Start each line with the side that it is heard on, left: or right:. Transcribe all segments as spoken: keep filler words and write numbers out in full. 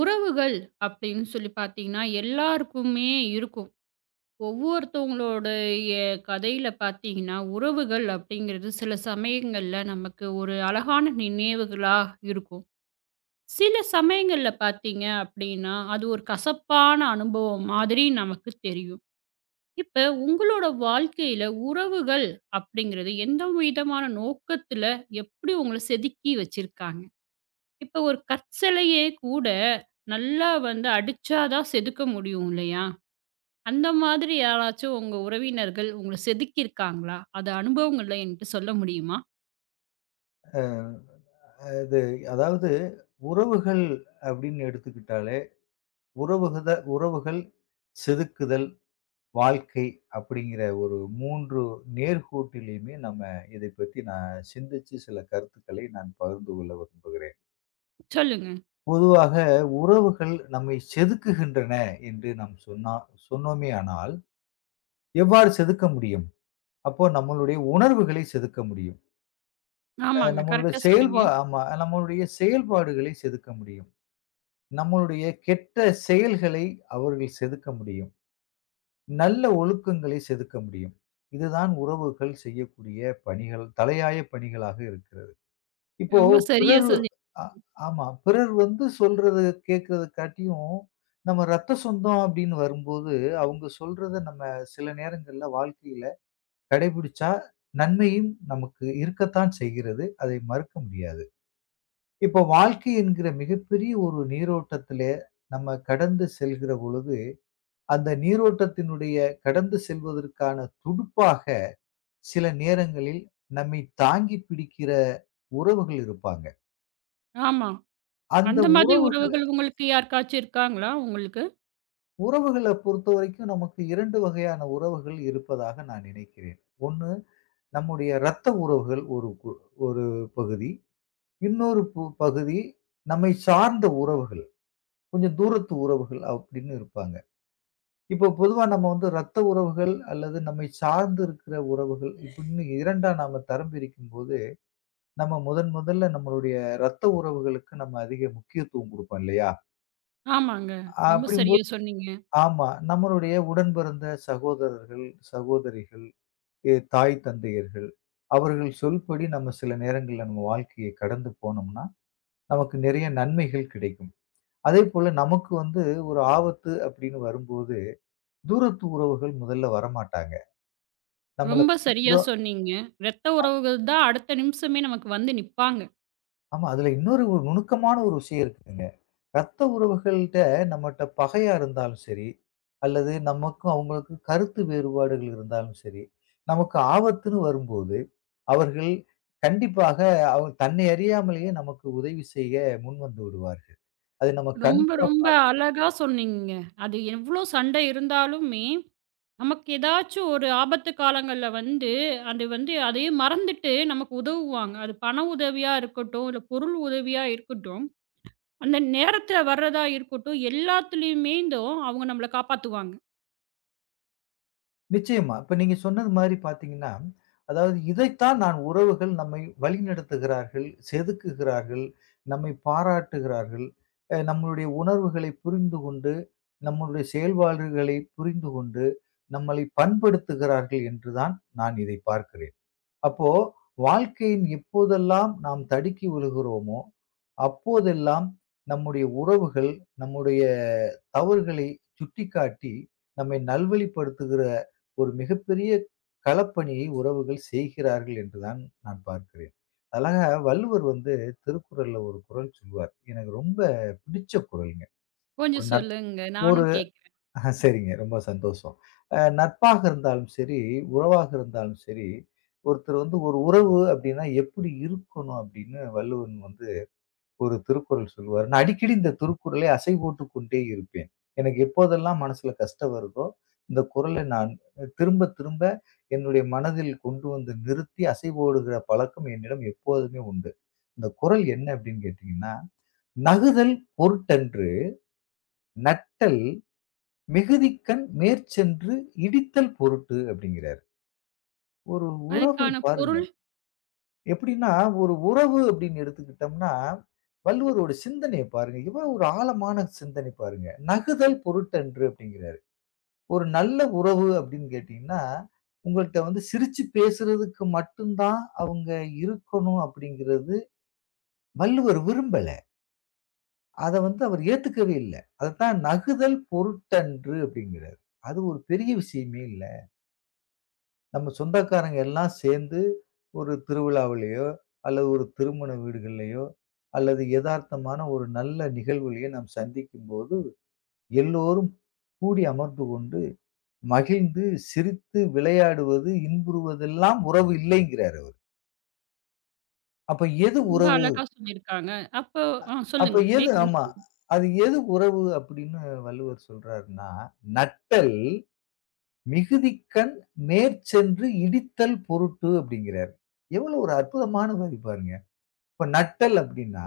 right: உறவுகள் அப்படின்னு சொல்லி பார்த்தீங்கன்னா, எல்லாருக்குமே இருக்கும். ஒவ்வொருத்தவங்களுடைய கதையில பார்த்தீங்கன்னா, உறவுகள் அப்படிங்கிறது சில சமயங்கள்ல நமக்கு ஒரு அழகான நினைவுகளா இருக்கும். சில சமயங்கள்ல பார்த்தீங்க அப்படின்னா, அது ஒரு கசப்பான அனுபவம் மாதிரி நமக்கு தெரியும். இப்ப உங்களோட வாழ்க்கையில உறவுகள் அப்படிங்கிறது எந்த விதமான நோக்கத்துல எப்படி உங்கள செதுக்கி வச்சிருக்காங்க? இப்ப ஒரு கற்சலையே கூட நல்லா வந்து அடிச்சா தான் செதுக்க முடியும் இல்லையா? அந்த மாதிரி யாராச்சும் உங்க உறவினர்கள் உங்கள செதுக்கியிருக்காங்களா? அது அனுபவங்கள்ல என்கிட்ட சொல்ல முடியுமா?
left: அது அதாவது உறவுகள் அப்படின்னு எடுத்துக்கிட்டாலே, உறவுகத உறவுகள், செதுக்குதல், வாழ்க்கை அப்படிங்கிற ஒரு மூன்று நேர்கோட்டிலயுமே நம்ம இதைப் பத்தி நான் சிந்திச்சு சில கருத்துக்களை நான் பகிர்ந்து கொள்ள விரும்புகிறேன்.
right: சொல்லுங்க.
left: பொதுவாக உறவுகள் நம்மை செதுக்குகின்றன என்று நாம் சொன்னா சொன்னோமேயானால், எவ்வாறு செதுக்க முடியும்? அப்போ நம்மளுடைய உணர்வுகளை செதுக்க முடியும். அ
right: ஆமாங்க.
left: நம்மளுடைய
right: கரெக்ட்டா சொன்னீங்க.
left: செயல்பா ஆமா. நம்மளுடைய செயல்பாடுகளை செதுக்க முடியும். நம்மளுடைய கெட்ட செயல்களை அவர்கள் செதுக்க முடியும். நல்ல ஒழுக்கங்களை செதுக்க முடியும். இதுதான் உறவுகள் செய்யக்கூடிய பணிகள், தலையாய பணிகளாக இருக்கிறது. இப்போ
right: ரொம்ப சரியா
left: பிறர்
right: சொல்லி
left: அ ஆமா. பிறர் வந்து சொல்றத கேட்கிறதக்காட்டியும், நம்ம ரத்த சொந்தம் அப்படின்னு வரும்போது, அவங்க சொல்றத நம்ம சில நேரங்கள்ல வாழ்க்கையில கடைபிடிச்சா, நன்மையும் நமக்கு இருக்கத்தான் செய்கிறது. அதை மறுக்க முடியாது. இப்போ வாழ்க்கை என்கிற மிகப்பெரிய ஒரு நீரோட்டத்திலே நம்ம கடந்து செல்கிற பொழுது, அந்த நீரோட்டத்தினுடைய கடந்து செல்வதற்கான துடுப்பாக சில நேரங்களில் நம்மை தாங்கி பிடிக்கிற உறவுகள் இருப்பாங்க.
right: ஆமா.
left: அந்த
right: அந்த மாதிரி
left: உறவுகள
right: உறவுகள் உங்களுக்கு யாருக்காச்சும் இருக்காங்களா உங்களுக்கு?
left: உறவுகள பொறுத்தவரைக்கும் நமக்கு இரண்டு வகையான உறவுகள் இருப்பதாக நான் நினைக்கிறேன். ஒன்று. நம்முடைய இரத்த உறவுகள் ஒரு கு ஒரு பகுதி. இன்னொரு பு பகுதி நம்மை சார்ந்த உறவுகள். கொஞ்சம் தூரத்து உறவுகள் அப்படின்னு இருப்பாங்க. இப்போ பொதுவா நம்ம வந்து ரத்த உறவுகள் அல்லது நம்மை சார்ந்து இருக்கிற உறவுகள் இப்படின்னு இரண்டா நாம தரம் பிரிக்கும்போது, நம்ம முதன் முதல்ல நம்மளுடைய ரத்த உறவுகளுக்கு நம்ம அதிக முக்கியத்துவம் குடுப்போம் இல்லையா?
right: ஆமாங்க. ரொம்ப சரியா
left: அப்படிங்கும்போது
right: சொன்னீங்க.
left: ஆமா. நம்மளுடைய உடன் பிறந்த சகோதரர்கள், சகோதரிகள், எ தாய் தந்தையர்கள், அவர்கள் சொல்படி நம்ம சில நேரங்கள்ல நம்ம வாழ்க்கையை கடந்து போனோம்னா, நமக்கு நிறைய நன்மைகள் கிடைக்கும். அதேபோல நமக்கு வந்து ஒரு ஆபத்து அப்படின்னு வரும்போது, தூரத்து உறவுகள் முதல்ல வரமாட்டாங்க. நம்மள
right: ரொம்ப சரியா சொன்னீங்க. ரத்த உறவுகள் தான் அடுத்த நிமிஷமே நமக்கு வந்து நிப்பாங்க.
left: ஆமா. அதுல இன்னொரு ஒரு நுணுக்கமான ஒரு விஷயம் இருக்குங்க. ரத்த உறவுகள்ட்ட நம்மட்ட பகையா இருந்தாலும் சரி, அல்லது நமக்கும் அவங்களுக்கும் கருத்து வேறுபாடுகள் இருந்தாலும் சரி, நமக்கு ஆபத்துன்னு வரும்போது, அவர்கள் கண்டிப்பாக அவ தன்னை அறியாமலேயே நமக்கு உதவி செய்ய முன்வந்து விடுவார்கள். அது நம்ம கண்
right: ரொம்ப ரொம்ப அழகா சொன்னீங்க. அது எவ்ளோ சண்டை இருந்தாலுமே நமக்கு ஏதாச்சும் ஒரு ஆபத்து காலங்கள்ல வந்து, அது வந்து அதையே மறந்துட்டு நமக்கு உதவுவாங்க. அது பண உதவியா இருக்கட்டும், இல்ல பொருள் உதவியா இருக்கட்டும், அந்த நேரத்துல வர்றதா இருக்கட்டும், எல்லாத்துலயுமேந்தும் அவங்க நம்மள காப்பாத்துவாங்க.
left: நிச்சயமா. இப்ப நீங்க சொன்னது மாரி பார்த்தீங்கன்னா, அதாவது இதைத்தான் நான் உறவுகள் நம்மை வழிநடத்துகிறார்கள், செதுக்குகிறார்கள், நம்மை பாராட்டுகிறார்கள். அ நம்மளுடைய உணர்வுகளை புரிந்து கொண்டு, நம்மளுடைய செயல்பாடுகளை புரிந்து கொண்டு, நம்மளை பண்படுத்துகிறார்கள் என்றுதான் நான் இதை பார்க்கிறேன். அப்போ வாழ்க்கையின் எப்போதெல்லாம் நாம் தடுக்கி விழுகிறோமோ, அப்போதெல்லாம் நம்முடைய உறவுகள், நம்முடைய தவறுகளை சுட்டிக்காட்டி, நம்மை நல்வழிப்படுத்துகிற ஒரு மிகப்பெரிய களப்பணியை உறவுகள் செய்கிறார்கள் என்றுதான் நான் பார்க்கிறேன். அழகா வள்ளுவர் வந்து திருக்குறள்ல ஒரு குறள் சொல்லுவார். எனக்கு ரொம்ப பிடிச்ச குறள்ங்க. ஒரு
right: கொஞ்சம் சொல்லுங்க,
left: நட்போர்
right: நானும் கேட்கிறேன்.
left: ஆஹ சரிங்க. ரொம்ப சந்தோஷம். அ நட்பாக இருந்தாலும் சரி, உறவாக இருந்தாலும் சரி, ஒருத்தர் வந்து ஒரு உறவு அப்படின்னா எப்படி இருக்கணும் அப்படின்னு வள்ளுவன் வந்து ஒரு திருக்குறள் சொல்லுவாரு. நான் அடிக்கடி இந்த திருக்குறளை அசை போட்டுக் கொண்டே இருப்பேன். எனக்கு எப்போதெல்லாம் மனசுல கஷ்டம் வருதோ, இந்த குறளை நான் திரும்ப திரும்ப என்னுடைய மனதில் கொண்டு வந்து நிறுத்தி அசை போடுகிற பழக்கம் என்னிடம் எப்போதுமே உண்டு. இந்த குறள் என்ன அப்படின்னு கேட்டீங்கன்னா, "நகுதல் பொருட்டன்று நட்டல் மிகுதிக்கண் மேற்சென்று இடித்தல் பொருட்டு" அப்படிங்கிறாரு. ஒரு உறவு
right: அதுக்கான
left: பாருங்க.
right: பொருள்
left: எப்படின்னா, ஒரு உறவு அப்படின்னு எடுத்துக்கிட்டோம்னா, வள்ளுவரோட சிந்தனைய பாருங்க. எவ்வளவு ஒரு ஆழமான சிந்தனை பாருங்க. நகுதல் பொருட்டன்று அப்படிங்கிறாரு. ஒரு நல்ல உறவு அப்படின்னு கேட்டீங்கன்னா, உங்கள்ட்ட வந்து சிரிச்சு பேசுறதுக்கு மட்டும் தான் அவங்க இருக்கணும் அப்படிங்கிறது வள்ளுவர் விரும்பல. அத வந்து அவர் ஏத்துக்கவே இல்ல. அதத்தான் நகுதல் பொருட்டன்று அப்படிங்கிறாரு. அது ஒரு பெரிய விஷயமே இல்ல. நம்ம சொந்தக்காரங்க எல்லாம் சேர்ந்து ஒரு திருவிழாவிலயோ, அல்லது ஒரு திருமண வீடுகள்லயோ, அல்லது எதார்த்தமான ஒரு நல்ல நிகழ்வுலயோ நாம் சந்திக்கும்போது, எல்லோரும் கூடி அமர்ந்து கொண்டு, மகிழ்ந்து, சிரித்து, விளையாடுவது, இன்புறுவதெல்லாம் உறவு இல்லைங்கிறாரு அவரு. அப்ப எது
right: ரொம்ப
left: உறவு?
right: அழகா சொல்லியிருக்காங்க. அப்போ ஆ
left: அப்ப
right: சொல்லுங்க.
left: எது
right: மேற்கொண்டு
left: ஆமா.
right: சொல்லுங்க.
left: அது எது உறவு அப்படின்னு வள்ளுவர் சொல்றாருன்னா, "நட்டல் மிகுதிக்கண் மேற்சென்று இடித்தல் பொருட்டு" அப்படிங்கிறாரு. எவ்வளவு ஒரு அற்புதமான வரி பாருங்க! இப்ப நட்டல் அப்படின்னா,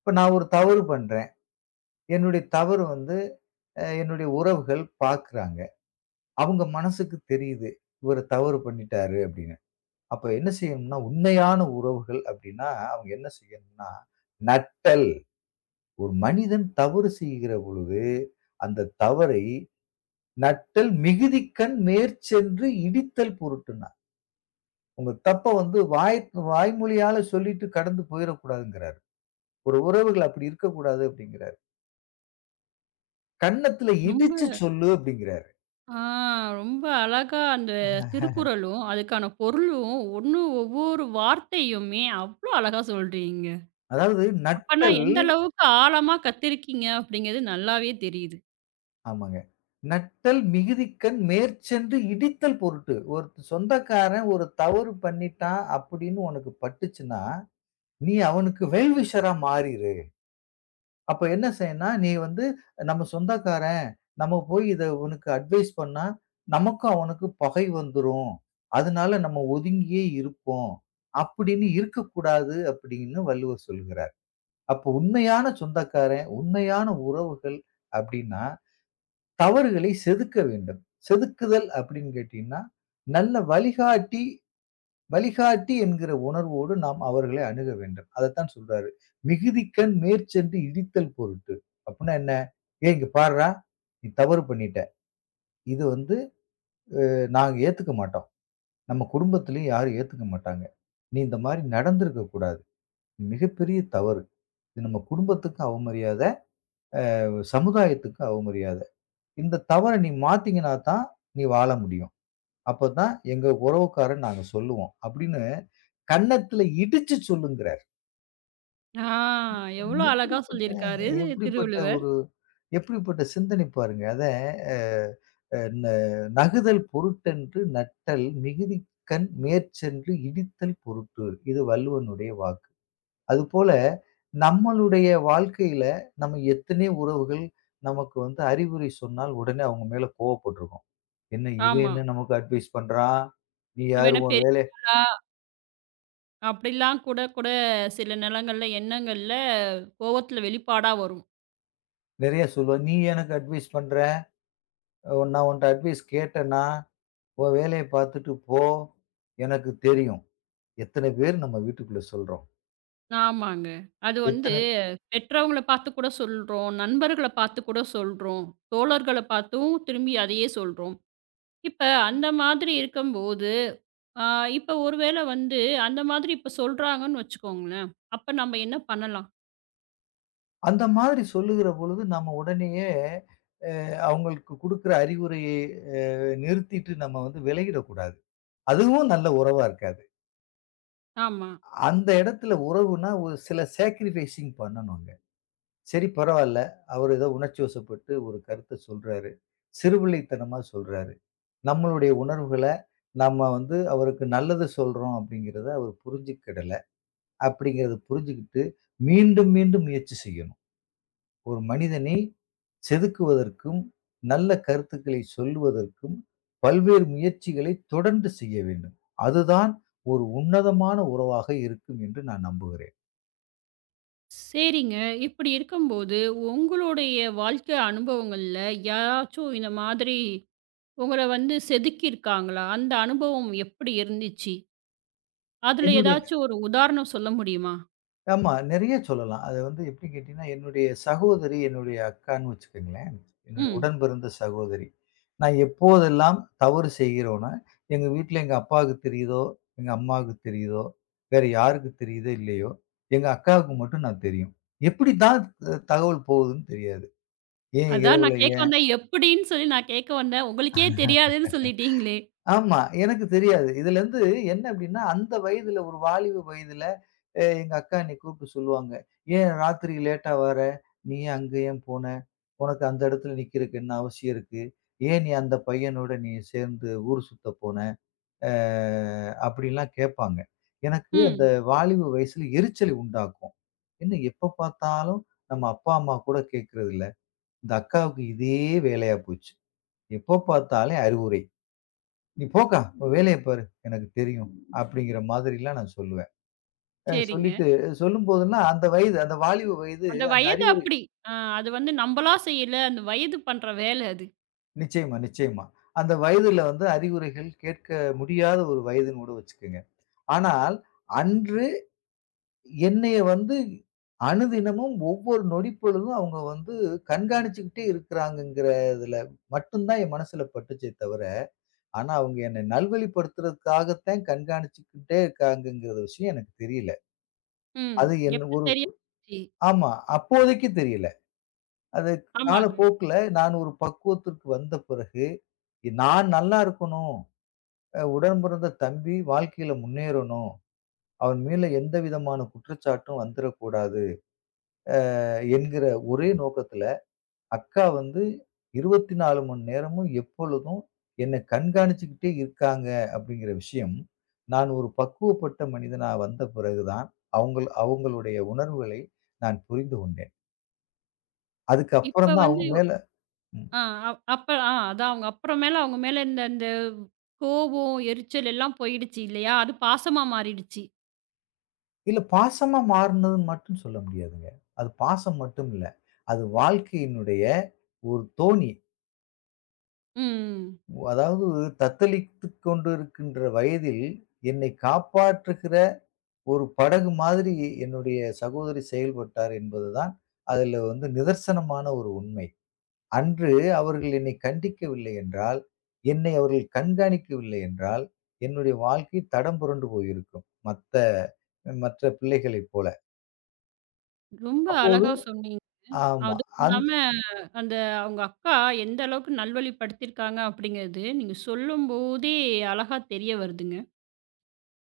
left: இப்ப நான் ஒரு தவறு பண்றேன். என்னுடைய தவறு வந்து அ என்னுடைய உறவுகள் பார்க்குறாங்க. அவங்க மனசுக்கு தெரியுது. இவரு தவறு பண்ணிட்டாரு அப்படின்னு. அப்ப என்ன செய்யணும்னா, உண்மையான உறவுகள் அப்படின்னா, அவங்க என்ன செய்யணும்னா, நட்டல். ஒரு மனிதன் தவறு செய்கிற பொழுது, அந்த தவறை நட்டல் மிகுதிக்கண் மேற்சென்று இடித்தல் பொருட்டுன்னா. உங்க தப்ப வந்து வாய் வாய்மொழியால சொல்லிட்டு கடந்து போயிறக்கூடாதுங்கிறாரு. ஒரு உறவுகள் அப்படி இருக்கக்கூடாது அப்படிங்கிறாரு. கன்னத்துல
right: ரொம்ப
left: இடிச்சு சொல்லு அப்படிங்கிறாரு.
right: ஆ ரொம்ப அழகா அந்த திருக்குறளும், அதுக்கான பொருளும் ஒண்ணு ஒவ்வொரு வார்த்தையுமே அவ்ளோ அழகா சொல்றீங்க.
left: அதாவது
right: அப்பன்னா
left: நட்டல்
right: எந்த அளவுக்கு ஆழமா கத்திருக்கீங்க அப்படிங்கிறது நல்லாவே தெரியுது.
left: ஆமாங்க. நட்டல் மிகுதிக்கண் மேற்சென்று இடித்தல் பொருட்டு. ஒரு சொந்தக்காரன் ஒரு தவறு பண்ணிட்டான் அப்படின்னு உனக்கு பட்டுச்சுன்னா, நீ அவனுக்கு வெல் விஷரா மாறிரு. அப்ப என்ன செய்யணும்னா, நீ வந்து நம்ம சொந்தக்காரன். நம்ம போய் இத இவனுக்கு அட்வைஸ் பண்ணா, நமக்கும் அவனுக்கும் பகை வந்துரும். அதனால நம்ம ஒதுங்கியே இருப்போம். அப்படின்னு இருக்கக்கூடாது அப்படின்னு வள்ளுவர் சொல்லுகிறார். அப்போ உண்மையான சொந்தக்காரன், உண்மையான உறவுகள் அப்டின்னா, தவறுகளை செதுக்க வேண்டும். செதுக்குதல் அப்படின்னு கேட்டீங்கன்னா, நல்ல வழிகாட்டி வழிகாட்டி என்கிற உணர்வோடு நாம் அவர்களை அணுக வேண்டும். அதத்தான் சொல்றாரு. "மிகுதிக்கண் மேற்சென்று இடித்தல் பொருட்டு." அப்புட்ன்னா என்ன? "ஏய் இங்க பார்றா, நீ தவறு பண்ணிட்ட. இது வந்து அஹ், நாங்க ஏத்துக்க மாட்டோம். நம்ம குடும்பத்திலயும் யாரும் ஏத்துக்க மாட்டாங்க. நீ இந்த மாரி நடந்திருக்க கூடாது. மிகப்பெரிய தவறு. இது நம்ம குடும்பத்துக்கு அவமரியாத. சமுதாயத்துக்கு அவமரியாதை. இந்த தவற நீ மாத்தீங்கன்னா தான், நீ வாழ முடியும். அப்பதான் எங்க உறவுக்காரன்னு நாங்க சொல்லுவோம்." அப்படின்னு கன்னத்துல இடிச்சு சொல்லுங்கிறார்.
right: ஆ எவ்வளோ அழகா
left: எப்படிப்பட்ட
right: சொல்லியிருக்காரு
left: எப்படிப்பட்ட
right: திருவள்ளுவர்.
left: ஒரு எப்படிப்பட்ட சிந்தனை பாருங்க. அத அ அ ந நகுதல் பொருட்டன்று நட்டல் மிகுதிக்கண் மேற்சென்று இடித்தல் பொருட்டு. இது வள்ளுவனுடைய வாக்கு. அதுபோல நம்மளுடைய வாழ்க்கையில நம்ம எத்தனையோ உறவுகள் நமக்கு வந்து அறிவுரை சொன்னால் உடனே அவங்க மேல கோவப்பட்டுருக்கோம். "என்ன இவன்
right: ஆமா.
left: என்ன நமக்கு அட்வைஸ் பண்றான்? நீ யாரு
right: இவன
left: உன்
right: பெரிய
left: வேலைய."
right: ஆளா அப்படிலாம் கூட கூட சில நிலங்கள்ல எண்ணங்கள்ல கோவத்துல வெளிப்பாடா வரும்.
left: நெறைய சொல்லுவா. "நீ எனக்கு அட்வைஸ் பண்ற? உன் நான் உன்ட்ட அட்வைஸ் கேட்டேனா? உன் வேலைய பார்த்துட்டு போ. எனக்கு தெரியும்." எத்தன பேர் நம்ம வீட்டுக்குள்ள சொல்றோம்.
right: ஆமாங்க. அது வந்து
left: எத்தன
right: பெற்றவங்கள பார்த்து கூட சொல்றோம். நண்பர்கள பார்த்து கூட சொல்றோம். தோழர்கள பார்த்தும் திரும்பி அதையே சொல்றோம். இப்ப அந்த மாதிரி இருக்கும்போது, ஆ இப்ப ஒருவேள வந்து அந்த மாதிரி இப்ப சொல்றாங்கன்னு வச்சுக்கோங்களேன். அப்ப நம்ம என்ன பண்ணலாம்?
left: அந்த மாதிரி சொல்லுகிற பொழுது நம்ம உடனேயே அ அவங்களுக்கு குடுக்குற அறிவுரையை அ நிறுத்திட்டு நம்ம வந்து விலகிடக்கூடாது. அதுவும் நல்ல உறவா இருக்காது.
right: ஆமா.
left: அந்த இடத்துல உறவுனா, ஒரு சில சேக்ரிஃபைசிங் பண்ணணுங்க. சரி பரவால்ல. அவரு ஏதோ உணர்ச்சி வசப்பட்டு ஒரு கருத்த சொல்றாரு. சிறுபிள்ளைத்தனமா சொல்றாரு. நம்மளுடைய உணர்வுகள நம்ம வந்து அவருக்கு நல்லது சொல்றோம் அப்படிங்கிறத அவர் புரிஞ்சுக்கிடல. அப்படிங்கிறத புரிஞ்சுகிட்டு மீண்டும், மீண்டும் முயற்சி செய்யணும். ஒரு மனிதனை செதுக்குவதற்கும், நல்ல கருத்துக்களை சொல்லுவதற்கும், பல்வேறு முயற்சிகளை தொடர்ந்து செய்ய வேண்டும். அதுதான் ஒரு உன்னதமான உறவாக இருக்கும் என்று நான் நம்புகிறேன்.
right: சரிங்க. இப்படி இருக்கும்போது, உங்களுடைய வாழ்க்கை அனுபவங்கள்ல யாராச்சும் இந்த மாதிரி உங்கள வந்து செதுக்கியிருக்காங்களா? அந்த அனுபவம் எப்படி இருந்துச்சு? அதுல
left: என்னுடைய
right: ஏதாச்சும் ஒரு உதாரணம் சொல்ல முடியுமா?
left: ஆமா. நெறைய சொல்லலாம். அது வந்து எப்டி கேட்டீங்கன்னா, என்னுடைய சகோதரி, என்னுடைய அக்கான்னு வச்சுக்கங்களேன். என்னுடைய
right: ம்.
left: உடன் பிறந்த சகோதரி. நான் எப்போதெல்லாம் தவறு செய்கிறோனோ, எங்க வீட்ல எங்க அப்பாவுக்கு தெரியுதோ, எங்க அம்மாவுக்கு தெரியுதோ, வேற யாருக்கு தெரியுதோ இல்லையோ, எங்க அக்காவுக்கு மட்டும் நான் தெரியும். எப்டி தான் தகவல் போகுதுன்னு தெரியாது. ஏன்
right: அதான்
left: இரவுல
right: நான் கேட்க வந்தேன். எப்படின்னு சொல்லி நான் கேட்க வந்தேன். உங்களுக்கே தெரியாதுன்னு
left: ஏன்
right: சொல்லிட்டீங்களே!
left: ஆமா. எனக்கு தெரியாது. இதுலருந்து என்ன அப்டின்னா, அந்த வயதுல ஒரு வாலிப வயதுல அ எங்க அக்கா என்னைய கூப்ட்டு சொல்லுவாங்க. "ஏன் ராத்திரி லேட்டா வர? நீ ஏன் அங்க ஏன் போன? உனக்கு அந்த இடத்துல நிக்கிறதுக்கு என்ன அவசியம் இருக்கு? ஏன் நீ அந்த பையனோட நீ சேர்ந்து ஊர் சுத்த போன?" அ அப்டிலாம் கேட்பாங்க. எனக்கு அந்த
right: ம்.
left: வாலிப வயசுல எரிச்சலை உண்டாக்கும். என்ன எப்ப பார்த்தாலும் நம்ம அப்பா, அம்மா கூட கேட்கறதில்ல. இந்த அக்காவுக்கு இதே வேலையா போச்சு. எப்ப பார்த்தாலும் அறிவுரை. "நீ போக்கா! உன் வேலைய பாரு. எனக்கு தெரியும்." அப்படிங்கிற மாதிரிலாம் நான் சொல்லுவேன். அ
right: சரிங்க.
left: சொல்லிட்டு சொல்லும்போதுன்னா, அந்த வயது அந்த வாலிப வயது
right: அந்த
left: அந்த
right: வயது
left: அறிவுரை
right: அப்படி. அ அது வந்து நம்பளா செய்யல. அந்த வயது பண்ற வேலை அது.
left: நிச்சயமா, நிச்சயமா. அந்த வயதுல வந்து அறிவுரைகள் கேட்க முடியாத ஒரு வயதுன்னு கூட வச்சுக்கங்க. ஆனால், அன்று என்னைய வந்து அணுதினமும் ஒவ்வொரு நொடிப்பொழுதும் அவங்க வந்து கண்காணிச்சுக்கிட்டே இருக்கிறாங்கங்கிறதுல மட்டும் தான் என் மனசுல பட்டுச்சே தவிர, ஆனா அவங்க என்னை நல்வழிப்படுத்துறதுக்காகத்தான் கண்காணிச்சுக்கிட்டே இருக்காங்கங்கிற விஷயம் எனக்கு தெரியல.
right: ம்.
left: அது என்ன
right: எப்ப
left: ஒரு
right: தெரிய வந்துச்சு?
left: ஆமா. அப்போதைக்கு தெரியல. அது
right: ஆமாங்க.
left: காலப்போக்குல நான் ஒரு பக்குவத்திற்கு வந்த பிறகு, நான் நல்லா இருக்கணும். அ உடன் பிறந்த தம்பி வாழ்க்கையில முன்னேறணும். அவன் மேல எந்த விதமான குற்றச்சாட்டும் வந்துறக்கூடாது. அ என்கிற ஒரே நோக்கத்துல, அக்கா வந்து இருபத்தி நான்கு மணி நேரமும் எப்பொழுதும் என்ன கண்காணிச்சுக்கிட்டே இருக்காங்க அப்படிங்கிற விஷயம், நான் ஒரு பக்குவப்பட்ட மனிதனா வந்த பிறகு தான், அவங்கள் அவங்களுடைய உணர்வுகளை நான் புரிந்து கொண்டேன். அதுக்கு அப்புறம்
right: இப்ப
left: தான் அவங்க
right: வந்து
left: மேல ம்.
right: ஆ அப் அப்ப ஆ அதான் அவங்க அப்புறமேல அவங்க மேல இந்த இந்த கோபம், எரிச்சல் எல்லாம் போயிடுச்சு இல்லையா? அது பாசமா மாறிடுச்சு.
left: இல்ல, பாசமா மாறுனதுன்னு மட்டும் சொல்ல முடியாதுங்க. அது பாசம் மட்டும் இல்ல. அது வாழ்க்கையினுடைய ஒரு தோணி.
right: ம்.
left: அதாவது தத்தளித்துக் கொண்டிருக்கின்ற வயதில் என்னை காப்பாற்றுகிற ஒரு படகு மாதிரி என்னுடைய சகோதரி செயல்பட்டார் என்பதுதான் அதில வந்து நிதர்சனமான ஒரு உண்மை. அன்று அவர்கள் என்னை கண்டிக்கவில்லை என்றால், என்னை அவர்கள் கண்காணிக்கவில்லை என்றால், என்னுடைய வாழ்க்கை தடம் புரண்டு போயிருக்கும். மத்த மற்ற பிள்ளைகளைப் போல.
right: ரொம்ப
left: அப்போது
right: அழகா சொன்னீங்க.
left: ஆமா.
right: அதுவும்
left: அந்த
right: இல்லாம அந்த அவங்க அக்கா எந்த அளவுக்கு நல்வழிப்படுத்தியிருக்காங்க அப்படிங்கிறது, நீங்க சொல்லும்போதே அழகா தெரிய வருதுங்க.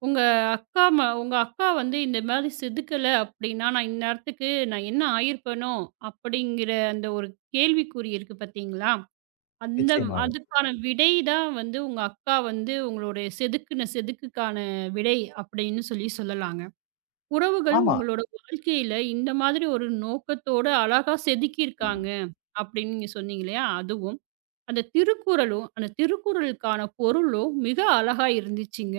right: உங்க அக்கா ம உங்க அக்கா வந்து இந்த மாரி செதுக்கல அப்படின்னா, நான் இந்நேரத்துக்கு நான் என்ன ஆயிருப்பேனோ? அப்படிங்கிற அந்த ஒரு கேள்விக்குறி இருக்கு பார்த்தீங்களா? அந்த
left: நிச்சயமாக.
right: அதுக்கான விடை தான் வந்து உங்க அக்கா வந்து உங்களுடைய செதுக்குன செதுக்குக்கான விடை அப்படின்னு சொல்லி சொல்லலாங்க. உறவுகள்
left: ஆமா.
right: உங்களோட வாழ்க்கையில இந்த மாதிரி ஒரு நோக்கத்தோட அழகா செதுக்கியிருக்காங்க அப்படின்னு நீங்க சொன்னீங்க இல்லையா? அதுவும், அந்த திருக்குறளும், அந்த திருக்குறளுக்கான பொருளும் மிக அழகா இருந்துச்சுங்க.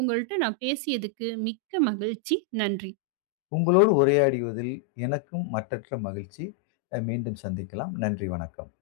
right: உங்கள்ட்ட நான் பேசியதுக்கு மிக்க மகிழ்ச்சி. நன்றி.
left: உங்களோடு உரையாடியதில் எனக்கும் மற்றற்ற மகிழ்ச்சி. அ மீண்டும் சந்திக்கலாம். நன்றி, வணக்கம்.